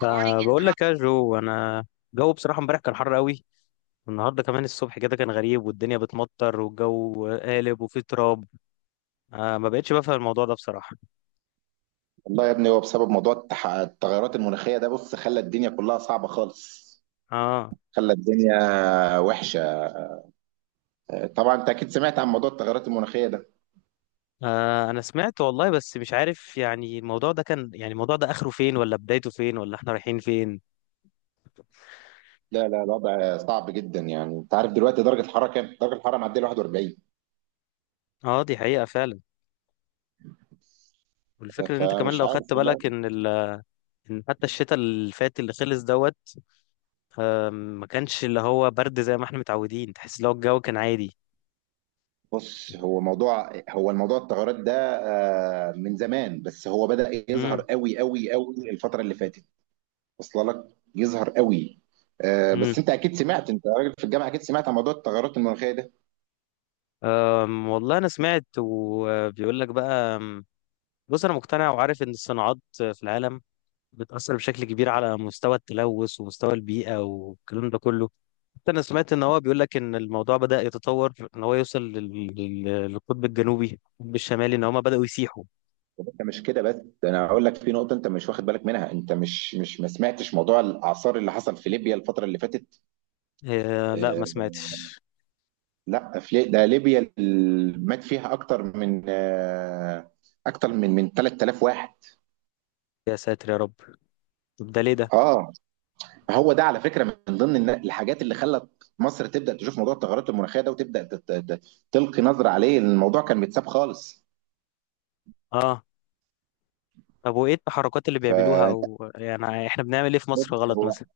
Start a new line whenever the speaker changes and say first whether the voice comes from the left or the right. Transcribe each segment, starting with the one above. left: فبقول لك يا جو، انا الجو بصراحه امبارح كان حر قوي. النهارده كمان الصبح كده كان غريب، والدنيا بتمطر والجو قالب وفيه تراب. آه، ما بقتش بفهم الموضوع ده بصراحه.
right: والله يا ابني، هو بسبب موضوع التغيرات المناخية ده. بص، خلى الدنيا كلها صعبة خالص.
left: آه.
right: خلى الدنيا وحشة. طبعا انت اكيد سمعت عن موضوع التغيرات المناخية ده.
left: اه، انا سمعت والله، بس مش عارف يعني الموضوع ده اخره فين، ولا بدايته فين، ولا احنا رايحين فين؟
right: لا لا، الوضع صعب جدا. يعني انت عارف دلوقتي درجة الحرارة كام؟ درجة الحرارة معدية 41.
left: اه، دي حقيقه فعلا. والفكره ان انت كمان
right: فمش
left: لو خدت
right: عارف والله.
left: بالك ان ان حتى الشتاء اللي فات اللي خلص دوت، ما كانش اللي هو برد زي ما احنا متعودين، تحس لو الجو كان عادي.
right: بص، هو موضوع هو الموضوع التغيرات ده من زمان، بس هو بدأ يظهر
left: امم.
right: قوي قوي قوي الفترة اللي فاتت. وصل لك؟ يظهر قوي. بس انت اكيد سمعت، انت راجل في الجامعة، اكيد سمعت عن موضوع التغيرات المناخية ده.
left: والله انا سمعت وبيقول لك بقى. بص، انا مقتنع وعارف ان الصناعات في العالم بتأثر بشكل كبير على مستوى التلوث ومستوى البيئة والكلام ده كله. حتى انا سمعت ان هو بيقول لك ان الموضوع بدأ يتطور، ان هو يوصل للقطب الجنوبي، القطب الشمالي، ان هما بدأوا يسيحوا.
right: انت مش كده بس، ده انا هقول لك في نقطه انت مش واخد بالك منها. انت مش ما سمعتش موضوع الاعصار اللي حصل في ليبيا الفتره اللي فاتت؟
left: إيه؟ لا، ما
right: آه
left: سمعتش.
right: لا، ده ليبيا اللي مات فيها اكتر من 3000 واحد.
left: يا ساتر يا رب! طب ده ليه ده؟
right: اه، هو ده على فكره من ضمن الحاجات اللي خلت مصر تبدا تشوف موضوع التغيرات المناخيه ده، وتبدا تلقي نظره عليه. الموضوع كان متساب خالص.
left: اه. طب، وايه التحركات اللي بيعملوها،
right: فانت
left: او يعني احنا بنعمل ايه في
right: بص،
left: مصر غلط
right: هو
left: مثلا؟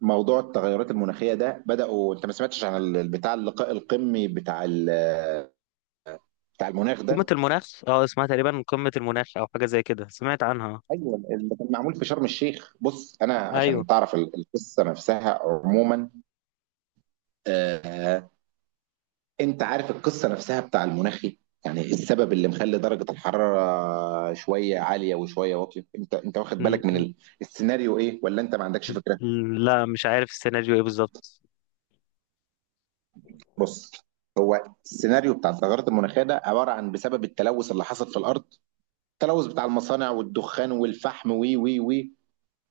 right: موضوع التغيرات المناخيه ده بداوا. انت ما سمعتش عن بتاع اللقاء القمي بتاع المناخ
left: قمة
right: ده؟
left: المناخ، اه، اسمها تقريبا قمة المناخ او حاجة زي كده، سمعت عنها.
right: ايوه، اللي كان معمول في شرم الشيخ. بص، انا
left: ايوه.
right: عشان تعرف القصه نفسها عموما. آه، انت عارف القصه نفسها بتاع المناخي؟ يعني إيه السبب اللي مخلي درجه الحراره شويه عاليه وشويه واطيه؟ انت واخد
left: م-
right: بالك من
left: م-
right: السيناريو ايه، ولا انت ما عندكش فكره؟
left: لا، مش عارف السيناريو ايه بالظبط.
right: بص، هو السيناريو بتاع التغيرات المناخيه ده عباره عن بسبب التلوث اللي حصل في الارض. التلوث بتاع المصانع والدخان والفحم وي وي وي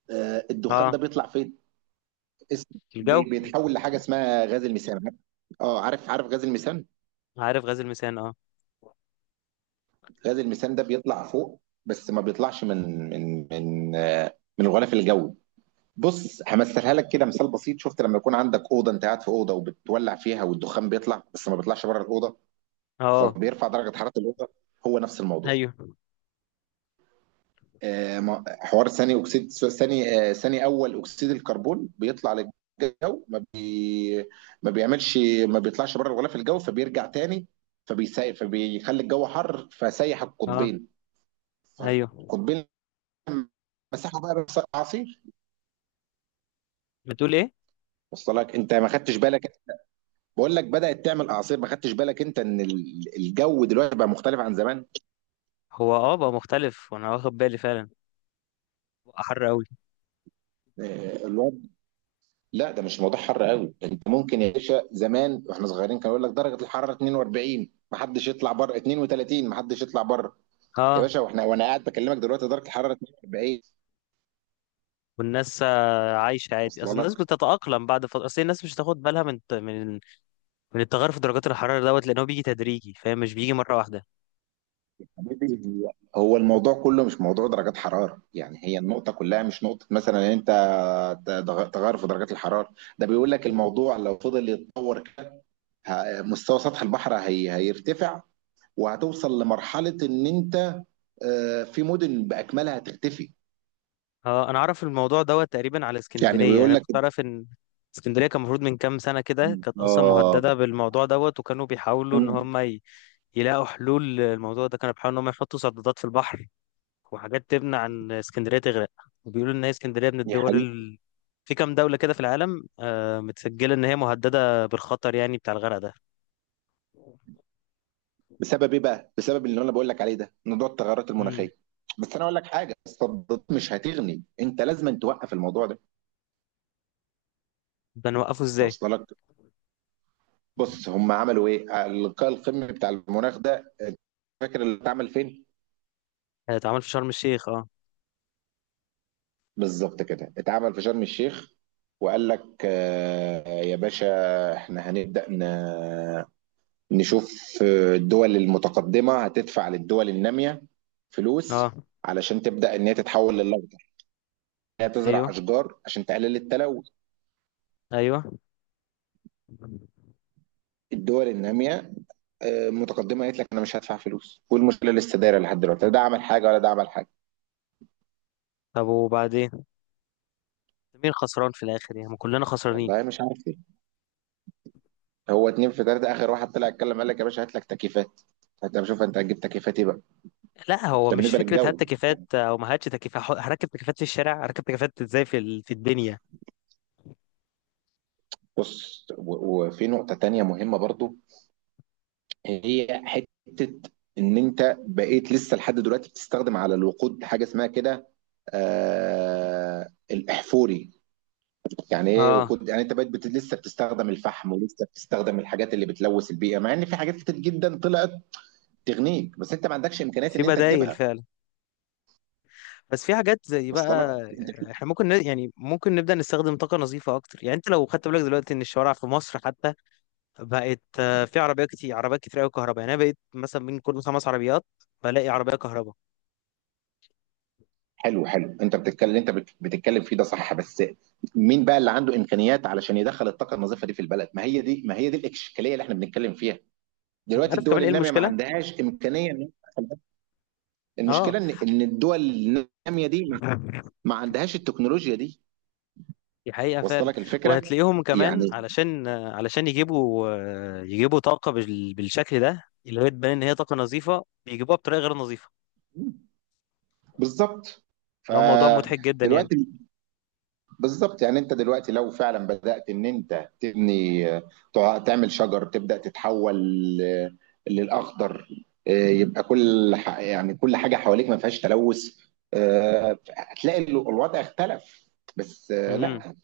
right: الدخان ده
left: اه.
right: بيطلع فين؟
left: الجو.
right: بيتحول لحاجه اسمها غاز الميثان. اه، عارف عارف غاز الميثان.
left: عارف غاز الميثان، اه.
right: غاز الميثان ده بيطلع فوق، بس ما بيطلعش من الغلاف الجوي. بص، همثلها لك كده مثال بسيط. شفت لما يكون عندك اوضه؟ انت قاعد في اوضه وبتولع فيها، والدخان بيطلع بس ما بيطلعش بره الاوضه،
left: اه.
right: فبيرفع درجه حراره الاوضه. هو نفس الموضوع.
left: ايوه.
right: حوار ثاني اكسيد ثاني اول اكسيد الكربون بيطلع للجو. ما بيعملش ما بيطلعش بره الغلاف الجوي، فبيرجع تاني، فبيسيح، فبيخلي الجو حر، فسيح
left: اه.
right: القطبين.
left: ايوه.
right: فالقطبين مسحوا بقى، بيحصل اعاصير.
left: بتقول ايه؟
right: وصل لك؟ انت ما خدتش بالك. بقول لك بدأت تعمل اعاصير، ما خدتش بالك انت ان الجو دلوقتي بقى مختلف عن زمان.
left: هو اه بقى مختلف وانا واخد بالي فعلا. بقى حر قوي.
right: آه، الوضع لا، ده مش موضوع حر قوي. انت ممكن يا باشا زمان واحنا صغيرين كانوا يقول لك درجة الحرارة 42 ما حدش يطلع بره، 32 ما حدش يطلع بره. يا
left: اه.
right: باشا، واحنا وانا قاعد بكلمك دلوقتي درجة الحرارة 42.
left: والناس عايشه عادي، اصل
right: وصل
left: الناس
right: لك
left: بتتاقلم بعد فتره، اصل الناس مش هتاخد بالها من التغير في درجات الحراره دوت، لان هو بيجي تدريجي فاهم، مش بيجي مره واحده.
right: حبيبي. هو الموضوع كله مش موضوع درجات حرارة. يعني هي النقطة كلها مش نقطة مثلا ان انت تغير في درجات الحرارة ده، بيقول لك الموضوع لو فضل يتطور، مستوى سطح البحر هي هيرتفع، وهتوصل لمرحلة ان انت في مدن بأكملها هتختفي.
left: اه، انا اعرف الموضوع دوت تقريبا على
right: يعني
left: اسكندريه، يعني
right: بيقول
left: انا
right: لك،
left: كنت اعرف ان اسكندريه كان المفروض من كام سنه كده كانت اصلا
right: اه
left: مهدده بالموضوع دوت، وكانوا بيحاولوا ان
right: مم.
left: هم يلاقوا حلول للموضوع ده. كانوا بيحاولوا ان هم يحطوا سدادات في البحر وحاجات تمنع ان اسكندريه تغرق. وبيقولوا ان هي اسكندريه من
right: يا
left: الدول
right: حبيبي،
left: في كام دوله كده في العالم، متسجله ان هي مهدده بالخطر، يعني بتاع الغرق ده.
right: بسبب ايه بقى؟ بسبب اللي انا بقول لك عليه ده، موضوع التغيرات
left: امم.
right: المناخية. بس انا اقول لك حاجة، الصدات مش هتغني. انت لازم توقف الموضوع ده.
left: ده نوقفه ازاي؟
right: واصل لك؟ بص، هم عملوا ايه؟ اللقاء القمه بتاع المناخ ده، أنت فاكر اللي اتعمل فين؟
left: اتعمل في شرم الشيخ، اه.
right: بالظبط كده، اتعمل في شرم الشيخ. وقال لك يا باشا احنا هنبدأ نشوف. الدول المتقدمة هتدفع للدول النامية
left: اه.
right: فلوس علشان تبدأ ان هي تتحول للأخضر، إن هي
left: ايوه.
right: تزرع أشجار عشان تقلل التلوث.
left: ايوه.
right: الدول النامية آه، متقدمة قالت لك انا مش هدفع فلوس، والمشكلة لسه دايرة لحد دلوقتي، لا ده عمل حاجة ولا ده عمل حاجة.
left: طب وبعدين؟ مين خسران في الاخر؟ يعني ما كلنا خسرانين.
right: والله مش عارف. هو اتنين في تلاته، اخر واحد طلع اتكلم قال لك يا باشا هات لك تكييفات. هات يا باشا، شوف انت هتجيب تكييفات ايه بقى.
left: لا، هو
right: ده
left: مش
right: بالنسبه
left: فكره هات
right: للجو.
left: تكييفات او ما هاتش تكييفات. هركب تكييفات في الشارع، هركب تكييفات ازاي في في الدنيا؟
right: بص، وفي نقطه تانية مهمه برضو، هي حته ان انت بقيت لسه لحد دلوقتي بتستخدم على الوقود حاجه اسمها كده، الاحفوري. يعني ايه
left: اه،
right: وقود؟ يعني انت بقيت لسه بتستخدم الفحم، ولسه بتستخدم الحاجات اللي بتلوث البيئه، مع ان في حاجات كتير جدا طلعت تغنيك، بس انت ما عندكش امكانيات
left: في
right: ان انت
left: بدايل
right: تجيبها.
left: فعلا. بس في حاجات زي
right: وصل لك
left: بقى.
right: انت؟
left: احنا ممكن يعني ممكن نبدا نستخدم طاقه نظيفه اكتر. يعني انت لو خدت بالك دلوقتي ان الشوارع في مصر حتى بقت في عربيات كتير، عربيات كتير قوي كهرباء. يعني انا بقيت مثلا من كل خمس عربيات بلاقي عربيه كهرباء.
right: حلو حلو، انت بتتكلم اللي انت بتتكلم فيه ده صح، بس مين بقى اللي عنده امكانيات علشان يدخل الطاقه النظيفه دي في البلد؟ ما هي دي الاشكاليه اللي احنا بنتكلم فيها.
left: انت
right: دلوقتي
left: عارف
right: الدول
left: كمان ايه
right: الناميه ما
left: المشكله؟
right: عندهاش امكانيه ان هي تدخل ده.
left: اه.
right: المشكله ان الدول الناميه دي ما عندهاش التكنولوجيا دي.
left: دي حقيقة
right: وصل
left: فعلا.
right: لك الفكره؟
left: وهتلاقيهم كمان
right: يعني
left: علشان يجيبوا طاقة بالشكل ده، اللي هي تبان ان هي طاقة نظيفة، بيجيبوها بطريقة غير نظيفة.
right: بالظبط.
left: اللي هو موضوع مضحك جدا يعني.
right: فدلوقتي بالظبط، يعني انت دلوقتي لو فعلا بدأت ان انت تبني، تعمل شجر، تبدأ تتحول ل- للأخضر، يبقى كل يعني كل حاجة حواليك ما فيهاش تلوث. هتلاقي الوضع اختلف. بس
left: امم.
right: لا،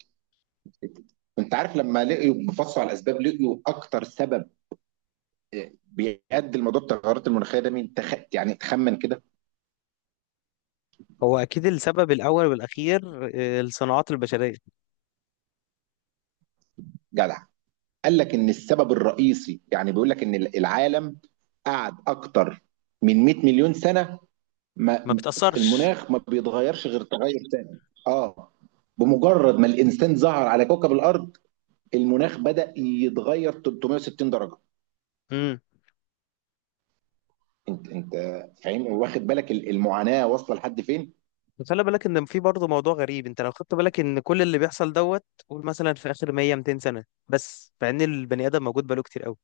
right: انت عارف لما لقيوا بفصوا على الاسباب لقيوا اكتر سبب بيؤدي لموضوع التغيرات المناخيه ده مين؟ يعني تخمن كده.
left: هو اكيد السبب الاول والاخير، الصناعات البشرية.
right: جدع. قال لك ان السبب الرئيسي، يعني بيقول لك ان العالم قعد اكتر من 100 مليون سنه،
left: ما
right: ما
left: بتأثرش.
right: المناخ ما بيتغيرش غير تغير تاني. اه، بمجرد ما الانسان ظهر على كوكب الارض المناخ بدأ يتغير 360 درجه.
left: امم.
right: انت فاهم واخد بالك المعاناه واصله لحد فين؟
left: خلي بالك ان في برضه موضوع غريب. انت لو خدت بالك ان كل اللي بيحصل دوت، قول مثلا في اخر 100، 200 سنة بس، مع ان البني ادم موجود بقاله كتير قوي.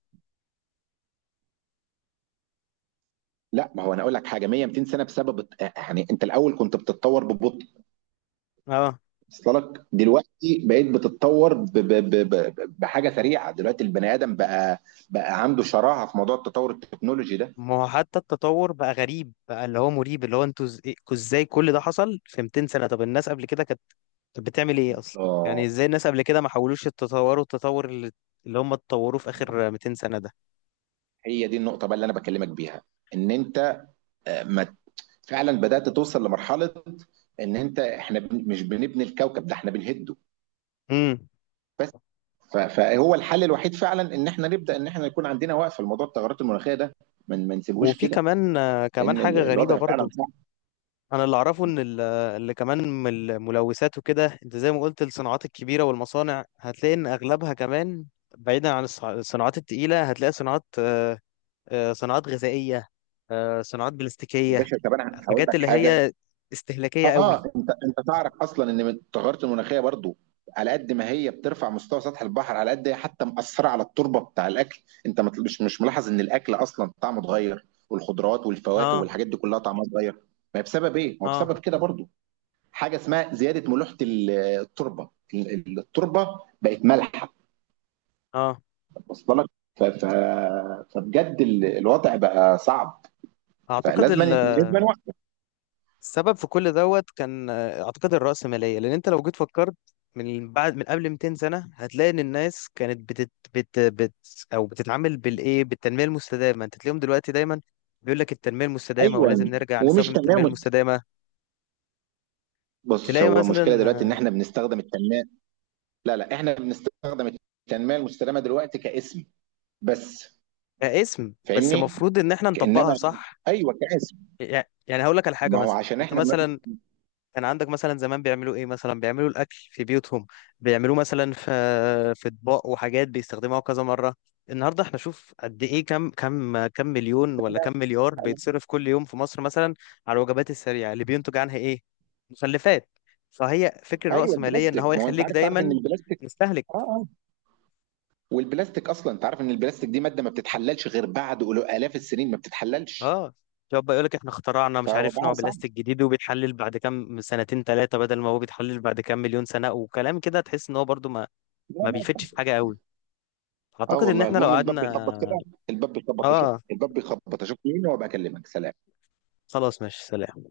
right: لا، ما هو انا اقول لك حاجه، 100 200 سنه بسبب يعني انت الاول كنت بتتطور ببطء.
left: اه.
right: وصل لك؟ دلوقتي بقيت بتتطور بحاجه سريعه. دلوقتي البني ادم بقى عنده شراهه في موضوع التطور التكنولوجي ده.
left: ما هو حتى التطور بقى غريب، بقى اللي هو مريب، اللي هو انتوا ازاي كل ده حصل في 200 سنة؟ طب الناس قبل كده كانت بتعمل ايه اصلا؟ يعني
right: اه،
left: ازاي الناس قبل كده ما حاولوش يتطوروا التطور اللي هم اتطوروا في اخر 200 سنة ده؟
right: هي دي النقطه بقى اللي انا بكلمك بيها، ان انت ما فعلا بدأت توصل لمرحلة، ان انت احنا مش بنبني الكوكب ده، احنا بنهده.
left: امم.
right: بس فهو الحل الوحيد فعلا ان احنا نبدأ، ان احنا يكون عندنا وقفة لموضوع التغيرات المناخية ده. ما نسيبهوش
left: وفي
right: كده.
left: كمان كمان
right: لان
left: حاجة غريبة
right: الوضع فعلا
left: برضو.
right: صعب.
left: انا اللي اعرفه ان اللي كمان من الملوثات وكده، انت زي ما قلت الصناعات الكبيرة والمصانع، هتلاقي ان اغلبها كمان بعيدا عن الصناعات التقيلة. هتلاقي صناعات، صناعات غذائية، صناعات
right: يا
left: بلاستيكية.
right: باشا، طب انا هقول
left: حاجات
right: لك
left: اللي
right: حاجة.
left: هي استهلاكية قوي.
right: اه، انت تعرف اصلا ان التغيرات المناخيه برضو، على قد ما هي بترفع مستوى سطح البحر، على قد هي حتى مأثره على التربه بتاع الاكل. انت مش ملاحظ ان الاكل اصلا طعمه اتغير، والخضروات والفواكه
left: اه.
right: والحاجات دي كلها طعمها اتغير؟ ما هي بسبب ايه؟ ما هو
left: اه.
right: بسبب كده برضو، حاجه اسمها زياده ملوحه التربه. التربه بقت مالحه.
left: اه.
right: واصله لك؟ فبجد الوضع بقى صعب.
left: اعتقد
right: فلازم
left: السبب في كل دوت كان، اعتقد الرأسمالية. لان انت لو جيت فكرت من بعد، من قبل 200 سنة، هتلاقي ان الناس كانت بتت بت بت او بتتعامل بالايه، بالتنمية المستدامة. انت تلاقيهم دلوقتي دايما بيقول لك التنمية المستدامة
right: ايوه،
left: ولازم نرجع
right: ومش
left: نستخدم التنمية
right: تمام.
left: المستدامة.
right: بص،
left: تلاقي
right: هو
left: مثلا
right: المشكله دلوقتي ان
left: آه،
right: احنا بنستخدم التنميه. لا لا، احنا بنستخدم التنميه المستدامه دلوقتي كاسم بس.
left: كاسم بس،
right: فاهمني؟
left: المفروض ان احنا نطبقها
right: انما
left: صح.
right: ايوه كاسم.
left: يعني هقول لك على حاجه.
right: ما هو
left: مثلا
right: عشان
left: انت
right: احنا ما...
left: مثلا كان عندك مثلا زمان بيعملوا ايه؟ مثلا بيعملوا الاكل في بيوتهم، بيعملوه مثلا في اطباق وحاجات بيستخدموها كذا مره. النهارده احنا شوف قد ايه، كم مليون ولا كم مليار بيتصرف كل يوم في مصر مثلا على الوجبات السريعه؟ اللي بينتج عنها ايه؟ مخلفات. فهي فكر
right: ايوه
left: الرأسمالية ان هو
right: البلاستيك. ما هو انت
left: يخليك
right: عارف، تعرف ان
left: دايما
right: البلاستيك،
left: مستهلك.
right: اه اه، والبلاستيك اصلا انت عارف ان البلاستيك دي ماده ما بتتحللش غير بعد الاف السنين، ما بتتحللش.
left: اه، شوف بقى، يقول لك احنا اخترعنا مش عارف نوع
right: فوضعها صعب.
left: بلاستيك جديد وبيتحلل بعد كام سنتين ثلاثه بدل ما هو بيتحلل بعد كام مليون سنه وكلام كده، تحس ان هو برضو ما
right: لا
left: ما
right: لا.
left: بيفيدش في حاجه قوي.
right: اه
left: اعتقد ان
right: والله،
left: احنا لو
right: المهم الباب
left: قعدنا.
right: بيخبط كده. الباب بيخبط، اشوف
left: اه،
right: الباب بيخبط، اشوف مين وابقى اكلمك. سلام.
left: خلاص ماشي، سلام.